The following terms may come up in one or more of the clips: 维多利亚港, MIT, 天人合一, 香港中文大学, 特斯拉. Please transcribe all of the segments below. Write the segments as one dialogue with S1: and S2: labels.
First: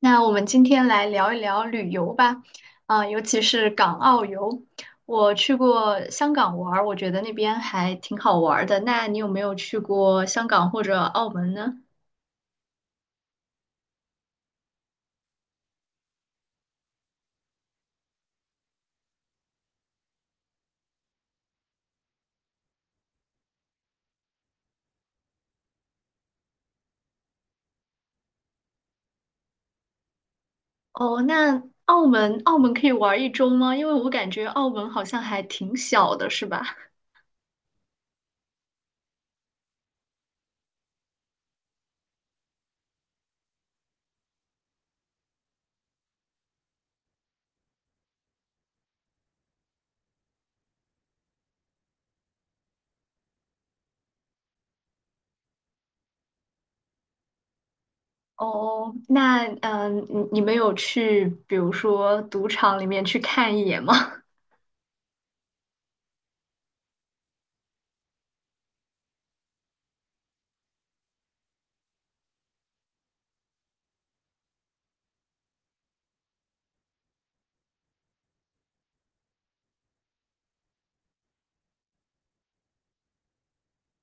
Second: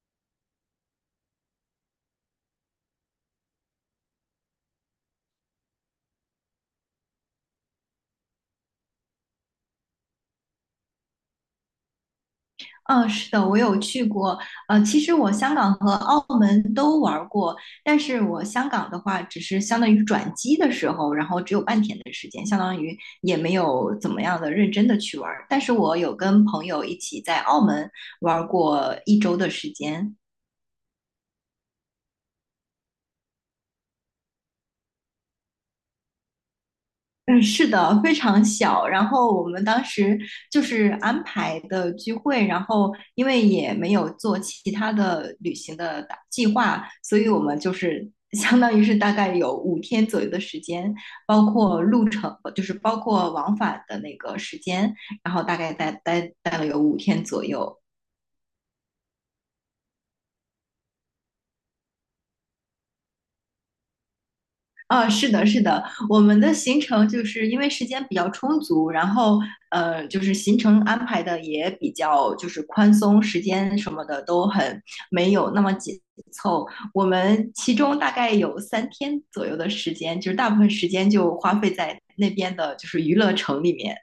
S1: 那我们今天来聊一聊旅游吧，尤其是港澳游。我去过香港玩儿，我觉得那边还挺好玩儿的。那你有没有去过香港或者澳门呢？
S2: 嗯，是的，我有去过。其实我香港和澳门都玩儿过，但是我香港的话，只是相当于转机的时候，然后只有半天的时间，相当于也没有怎么样的认真的去玩儿。但是我有跟朋友一起在澳门玩儿过1周的时间。
S1: 哦，那澳门可以玩一周吗？因为我感觉澳门好像还挺小的，是吧？
S2: 嗯，是的，非常小。然后我们当时就是安排的聚会，然后因为也没有做其他的旅行的打计划，所以我们就是 相当于是大概有五天左右的时间，包括路程，就是包括往返的那个时间，然后大概待了有五天左右。
S1: 哦，那你们有去，比如说赌场里面去看一眼吗？
S2: 啊，是的，是的，我们的行程就是因为时间比较充足，然后就是行程安排的也比较就是宽松，时间什么的都很没有那么紧凑。我们其中大概有3天左右的时间，就是大部分时间就花费在那边的就是娱乐城里面，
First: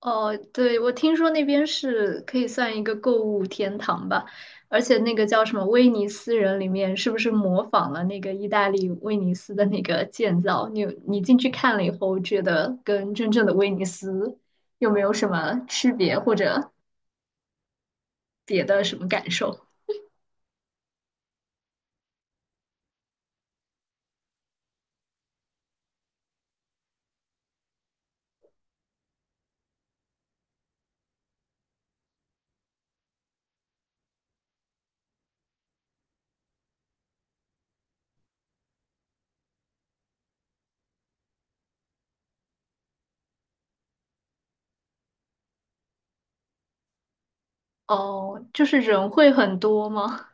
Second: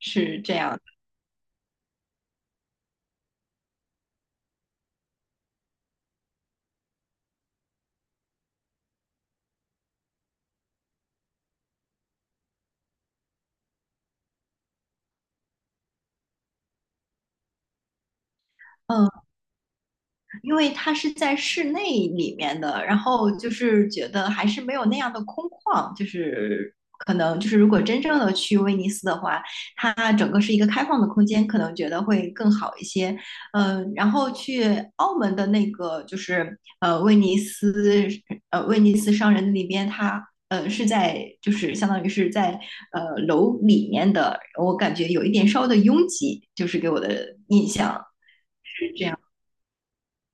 S1: 哦，
S2: 这
S1: 对，
S2: 样。
S1: 我听说那边是可以算一个购物天堂吧，而且那个叫什么威尼斯人里面，是不是模仿了那个意大利威尼斯的那个建造？你进去看了以后，觉得跟真正的威尼斯有没有什么区别，或者别的什么
S2: 嗯。
S1: 感受？
S2: 因为它是在室内里面的，然后就是觉得还是没有那样的空旷，就是可能就是如果真正的去威尼斯的话，它整个是一个开放的空间，可能觉得会更好一些。嗯，然后去澳门的那个就是威尼斯商人那边，它是在就是相当于是在楼里面的，我感觉有一点稍微的拥挤，就是给我的印象
S1: 哦，就是
S2: 是这
S1: 人
S2: 样。
S1: 会很多吗？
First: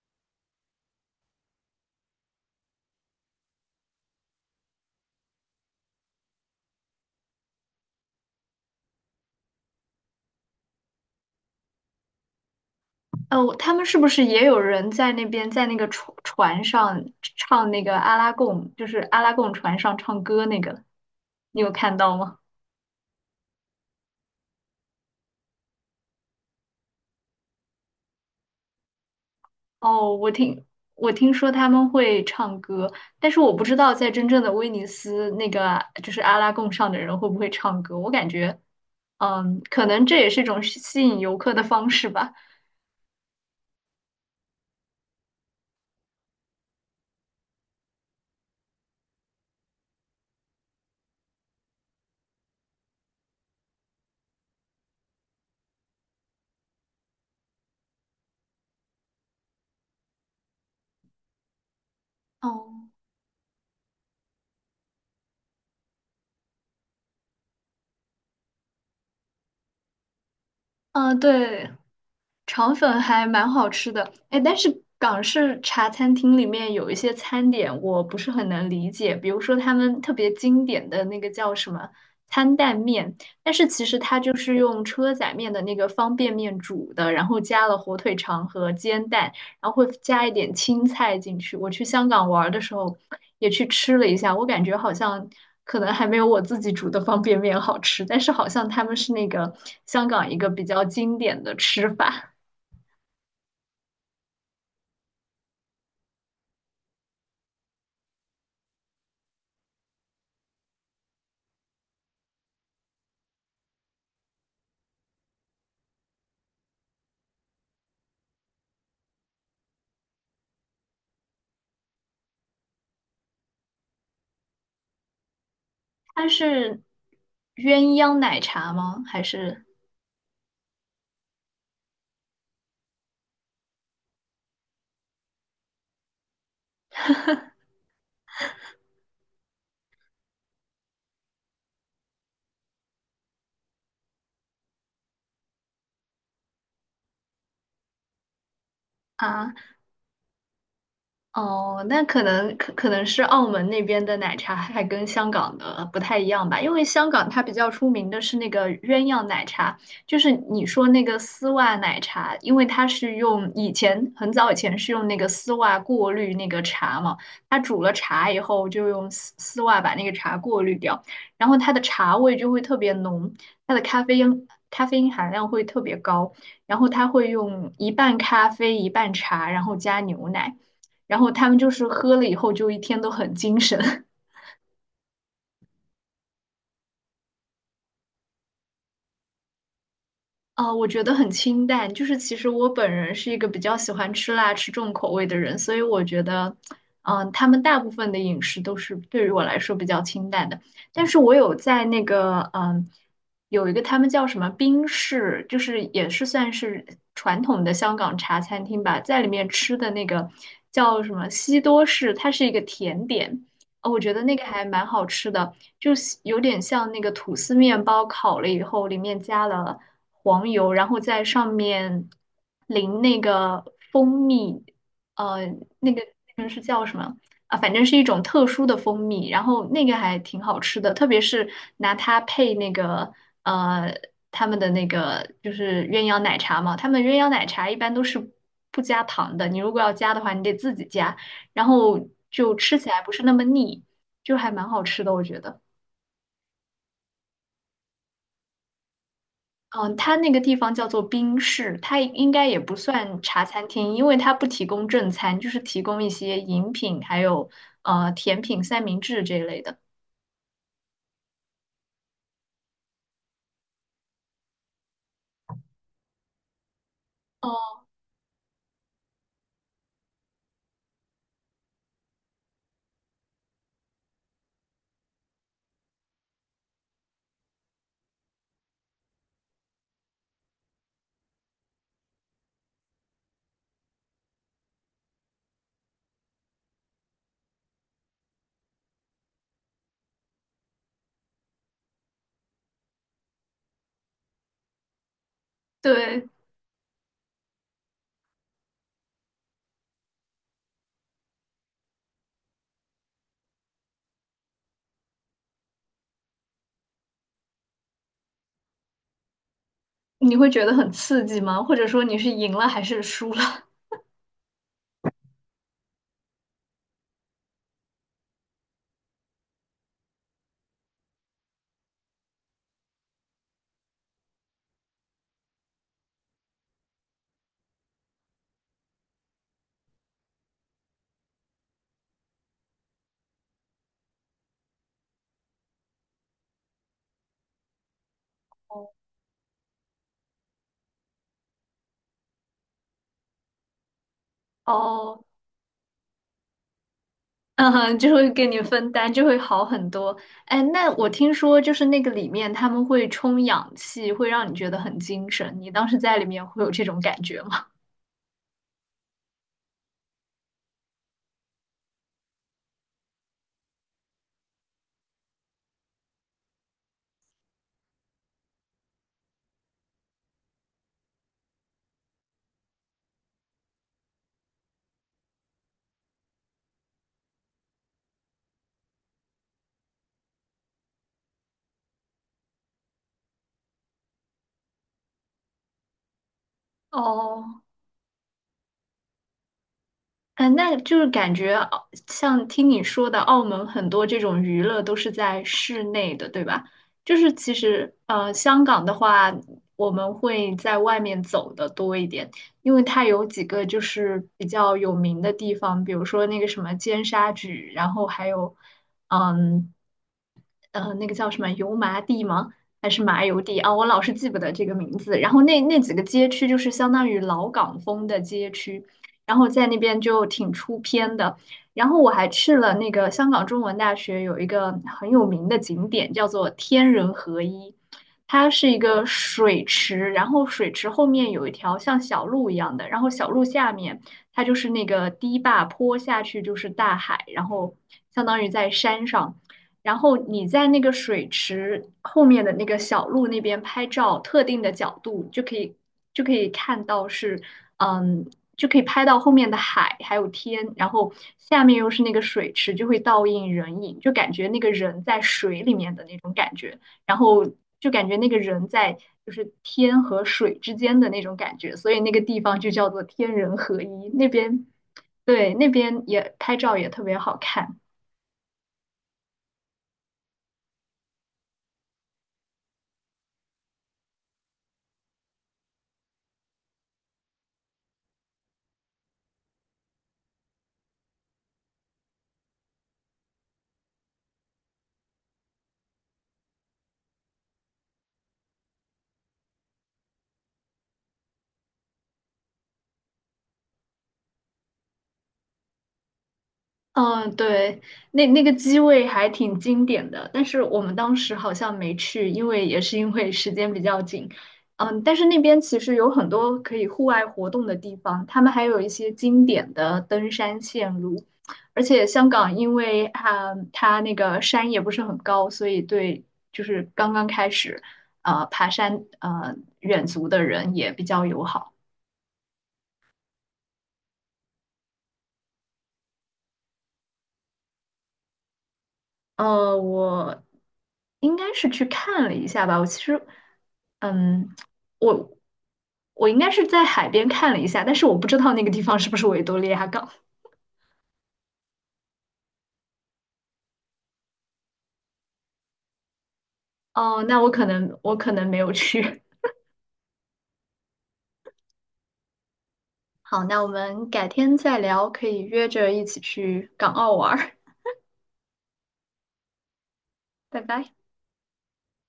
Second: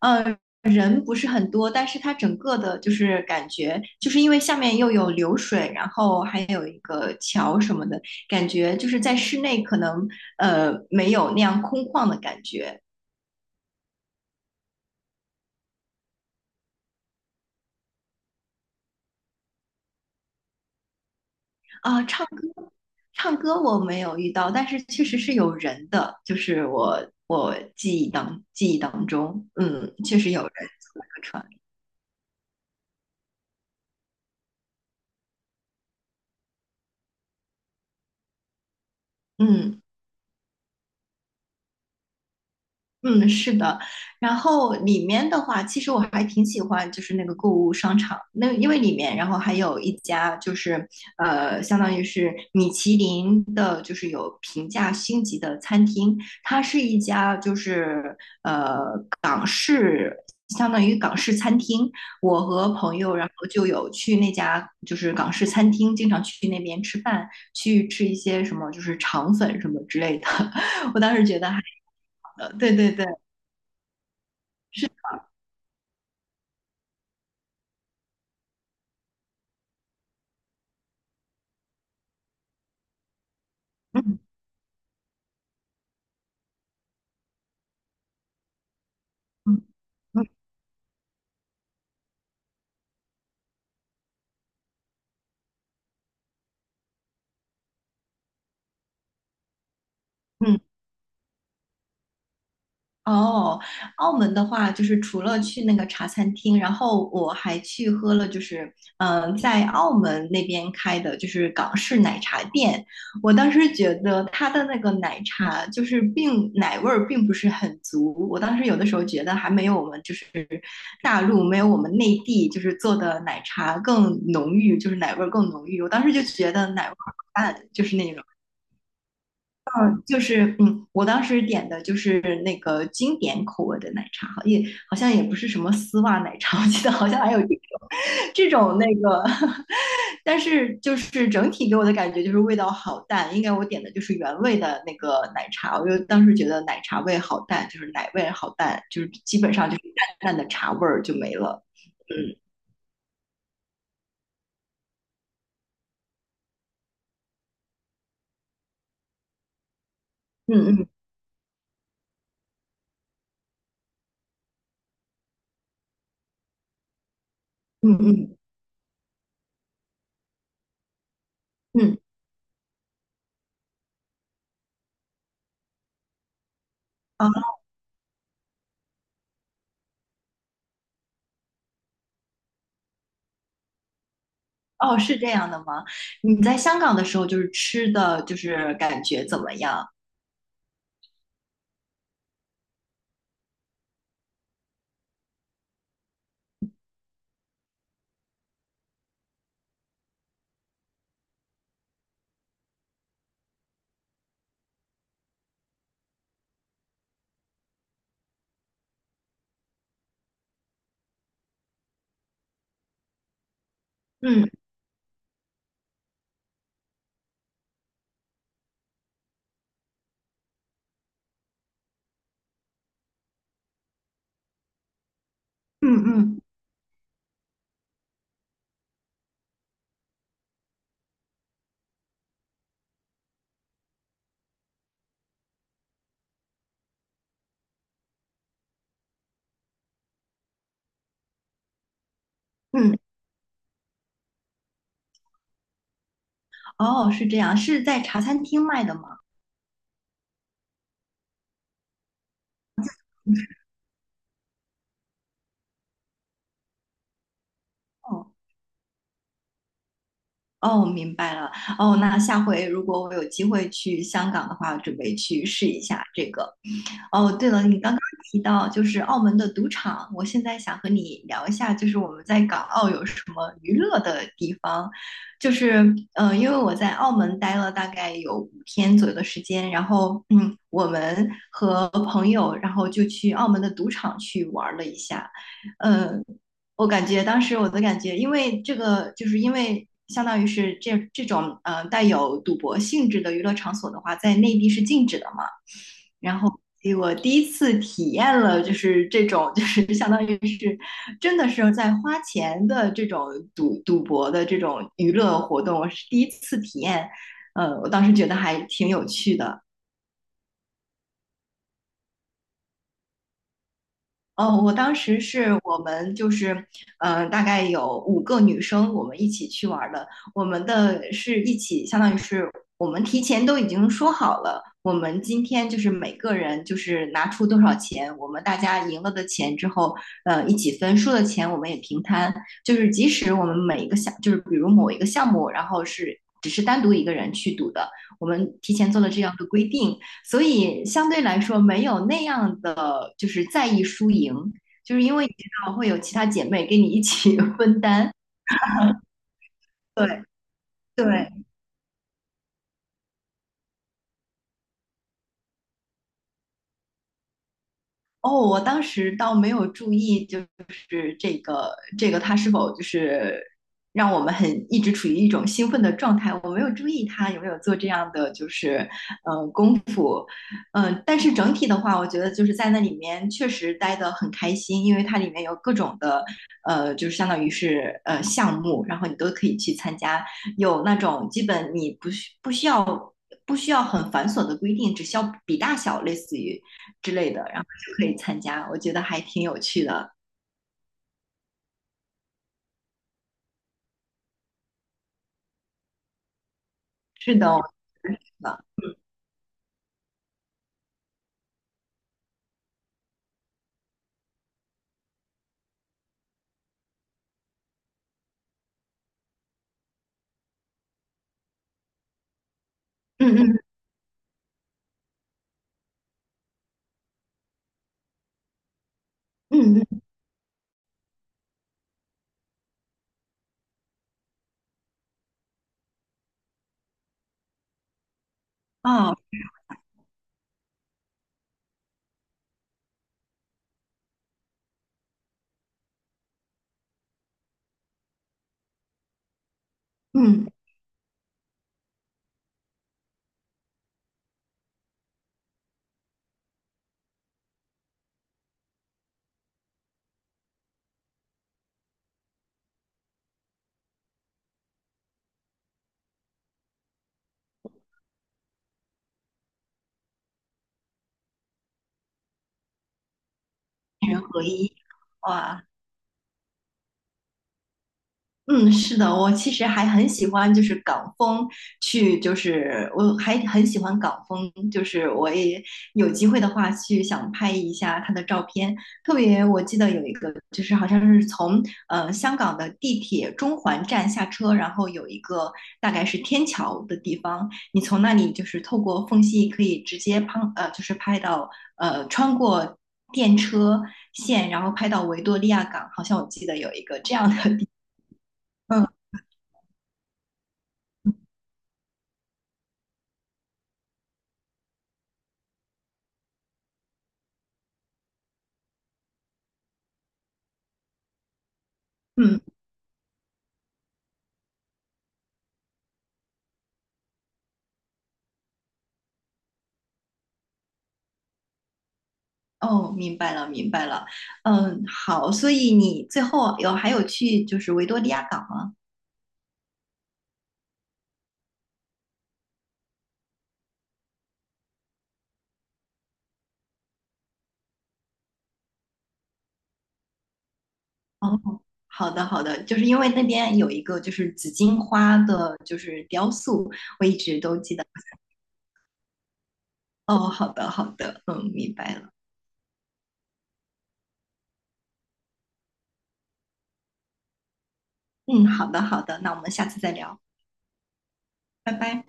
S2: 人不是很多，但是它整个的就是感觉，就是因为下面又有流水，然后还有一个桥什么的，感觉就是在室内可能没有那样空旷的感觉。
S1: 哦，他们是不是也有人在那边，在那个船上唱那个阿拉贡，就是阿拉贡船上唱歌那个？你有看
S2: 啊，
S1: 到
S2: 唱
S1: 吗？
S2: 歌，我没有遇到，但是确实是有人的，就是我记忆当中，
S1: 哦，
S2: 确
S1: 我
S2: 实有人
S1: 听
S2: 坐那
S1: 我
S2: 个
S1: 听
S2: 船。
S1: 说他们会唱歌，但是我不知道在真正的威尼斯那个就是阿拉贡上的人会不会唱歌。我感觉，嗯，
S2: 嗯。
S1: 可能这也是一种吸引游客的方式吧。
S2: 嗯，是的，然后里面的话，其实我还挺喜欢，就是那个购物商场，那因为里面，然后还有一家就是相当于是米其林的，就是有评价星级的餐厅，它是一家就是港式，相当于港式餐厅。我和
S1: 哦，
S2: 朋友，然后就有去那家就是港式餐厅，经常去那边吃饭，去吃一些什么就是肠粉什么之类的。我当
S1: 嗯，
S2: 时觉得还，
S1: 对。肠
S2: 对对
S1: 粉
S2: 对。
S1: 还蛮好吃的，哎，但是港式茶餐厅里面有一些餐点我不是很能理解，比如说他们特别经典的那个叫什么餐蛋面，但是其实它
S2: 嗯
S1: 就是用车仔面的那个方便面煮的，然后加了火腿肠和煎蛋，
S2: 嗯
S1: 然后会
S2: 嗯
S1: 加一点青菜进去。我去香港玩儿的时候也去吃了一下，我感觉好像。可能还没有我自己煮的方便面好吃，但是好像他们是那个香港一个
S2: 嗯，
S1: 比较经典的吃法。
S2: 哦，澳门的话，就是除了去那个茶餐厅，然后我还去喝了，就是在澳门那边开的，就是港式奶茶店。我当时觉得它的那个奶茶就是奶味儿并不是很足，我当时有的时候觉得还没有我们就是大陆没有我们内地就是做的奶茶更浓郁，就是奶味儿更浓郁。我当时就
S1: 它
S2: 觉得
S1: 是
S2: 奶味儿很淡，就
S1: 鸳
S2: 是那
S1: 鸯
S2: 种。
S1: 奶茶吗？还是
S2: 就是我当时点的就是那个经典口味的奶茶，好像也不是什么丝袜奶茶，我记得好像还有这种那个，但是就是整体给我的感觉就是味道好淡，应该我点的就是原味的那个奶茶，我就当时觉得奶茶味好淡，就是奶味好淡，就是基
S1: 啊？
S2: 本上就是淡淡的茶味儿就没了。
S1: 哦，那可
S2: 嗯
S1: 能可能是澳门那边的奶茶还跟香港的不太一样吧，因为香港它比较出名的是那个鸳鸯奶茶，就是你
S2: 嗯嗯
S1: 说那个丝袜奶茶，因为它是用以前很早以前是用那个丝袜过滤那个茶嘛，它煮了
S2: 嗯
S1: 茶
S2: 嗯
S1: 以后就用丝袜把那个茶过滤掉，然后它的
S2: 嗯，
S1: 茶味就会特别浓，它的咖啡因含量会特别高，然后它会
S2: 哦
S1: 用一半咖啡一半茶，然后加牛奶。然后他们就是喝了以后就一天都很精神。
S2: 哦，是这样的吗？你在香港的时候就是吃的就是感觉怎么样？
S1: 啊，我觉得很清淡，就是其实我本人是一个比较喜欢吃辣、吃重口味的人，所以我觉得，他们大部分的饮食都是对于我来说比较清淡的。但是我有在那个，有一个他们叫什么冰室，就是也是算是传统的香港茶餐厅吧，在里面吃的那个叫什么西多士，它是一个甜点，我觉得那个
S2: 嗯
S1: 还蛮好吃的，就是有点像那个吐司面包烤了以后，里面加了。黄油，然后在上面淋那个蜂蜜，呃，那
S2: 嗯
S1: 个那个
S2: 嗯。
S1: 是叫什么啊？反正是一种特殊的蜂蜜，然后那个还挺好吃的，特别是拿它配那个呃他们的那个就是鸳鸯奶茶嘛，他们鸳鸯奶茶一般都是不加糖的，你如果要加的话，你得自己加，然后就吃起
S2: 嗯，
S1: 来不是那么腻，就还蛮好吃的，我觉得。
S2: 哦，是这样，是在茶餐厅卖的吗？
S1: 嗯，它那个地方叫做冰室，它应该也不算茶餐厅，因为它不提供正餐，就是提供一些饮品，还有
S2: 哦，
S1: 甜品、三明治这一类的。
S2: 哦，明白了。哦，那下回如果我有机会去香港的话，我准备去试一下这个。哦，对了，
S1: 哦，
S2: 你刚刚提到就是澳门的赌场，我现在想和你聊一下，就是我们在港澳有什么娱乐的地方。就是，因为我在澳门待了大概有五天左右的时间，然后，我们和朋友，然后就去澳门的赌场去玩了一下。呃，我感觉当时我的感觉，因为这个，就是因为相当于是这种带有赌博性质的娱乐场所的话，在内地是禁止的嘛。
S1: 对，
S2: 然后所以我第一次体验了，就是这种，就是 相当于是真的是在花钱的这种赌博的这种娱乐活动，我是第一次体验，我当时觉得还挺有趣的。
S1: 你会觉得很刺激吗？或者说你是赢了还是输了？
S2: 哦，我当时是我们就是，大概有5个女生，我们一起去玩儿的。我们的是一起，相当于是我们提前都已经说好了，我们今天就是每个人就是拿出多少钱，我们大家赢了的钱之后，一起分，输的钱我们也平摊。就是即使我们每一个项，就是比如某一个项目，然后是只是单独一个人去赌的，我们提前做了这样的规定，所以相对来说没有那样的就是在意输赢，就是因
S1: 哦，
S2: 为你知道会有其他姐妹跟你一起
S1: 嗯
S2: 分
S1: 哼，
S2: 担。
S1: 就会给你分担，就会好很多。
S2: 对
S1: 哎，那我听
S2: 对，
S1: 说就是那个里面他们会充氧气，会让你觉得很精神。你当时在里面会有这种感觉吗？
S2: 哦，我当时倒没有注意，就是这个它是否就是让我们很一直处于一种兴奋的状态，我没有注意它有没有做这样的就是功夫，但是整体的话，我觉得就是在那里面确实待得很开心，因为它里面有各种的就是相当于是项目，然后你都可以去参加，有那种基本你不需要。不需要很繁琐的规定，只需要比大小，类似于之类的，
S1: 哦。
S2: 可以参加，我觉得还挺有趣的。
S1: 那就是感觉澳像听你说的，澳门很多这种娱乐都是在室内的，对吧？就是
S2: 是的，
S1: 其
S2: 我
S1: 实，
S2: 觉得是
S1: 香
S2: 的，
S1: 港的话，我们会在外面走的多一点，因为它有几个就是比较有名的地方，比如说那个什么尖沙咀，然后还有，嗯，那个叫什么油麻地吗？还是麻
S2: 嗯
S1: 油地
S2: 嗯
S1: 啊？我老是记不得这个名字。然后那几个街区就是相当于老港风的街区，然后在那
S2: 嗯
S1: 边就挺出片的。然后我还去了那个香港中文大学有一个很有名的景点，叫做天人合一，它是一个
S2: 嗯，哦，
S1: 水池，然后水池后面有一条像小路一样的，然后小路下面它就是那个堤坝，坡下去就是大海，然后相当于在山上。然后你
S2: 嗯，
S1: 在那个水池后面的那个小路那边拍照，特定的角度就可以看到是，嗯，就可以拍到后面的海还有天，然后下面又是那个水池，就会倒映人影，就感觉那个人在水里面的那种感觉，然后就感觉那个人在就是天和水之间的那种感觉，所以那个地方就叫做天人合一。
S2: 人
S1: 那
S2: 合
S1: 边
S2: 一，
S1: 对
S2: 哇，
S1: 那边也拍照也特别好看。
S2: 嗯，是的，我其实还很喜欢，就是港风去，就是我还很喜欢港风，就是我也有机会的话去想拍一下他的照片。特别我记得有一个，就是好像是从香港的地铁中环站下车，然后有一个大概是天桥的地方，你从那里就是透过缝隙可以直接拍，就是拍到穿过电车线，然后拍到维多利亚港，好像我记得有一个这样
S1: 嗯，
S2: 的地。
S1: 对，那那个机位还挺经典的，但是我们当时好像没去，因为也是因为时间比较紧。嗯，但是那边其实有很多可以户外活动的地方，他们还有一些经典的登山线路，而且香
S2: 嗯，
S1: 港因为它那个山也不是很高，所以对就是刚刚开始爬山远足的人也比较友好。
S2: 哦，明白了，明白了。嗯，好，所以你最后还有去就是维多利亚港吗？
S1: 我应该是去看了一下吧。我其实，嗯，我我应该是在海边看了一下，但是我不知道那个地方是不是维多利亚港。
S2: 哦，好的，好的，就是因为那边有一个就是紫荆花的，就是雕塑，我一
S1: 哦，
S2: 直
S1: 那我
S2: 都
S1: 可
S2: 记得。
S1: 能没有去。
S2: 哦，好的，好的，嗯，明白了。
S1: 好，那我们改天再聊，可以约着一起去港澳玩儿。
S2: 嗯，好的，好的，那我们下次再聊，
S1: 拜拜。
S2: 拜拜。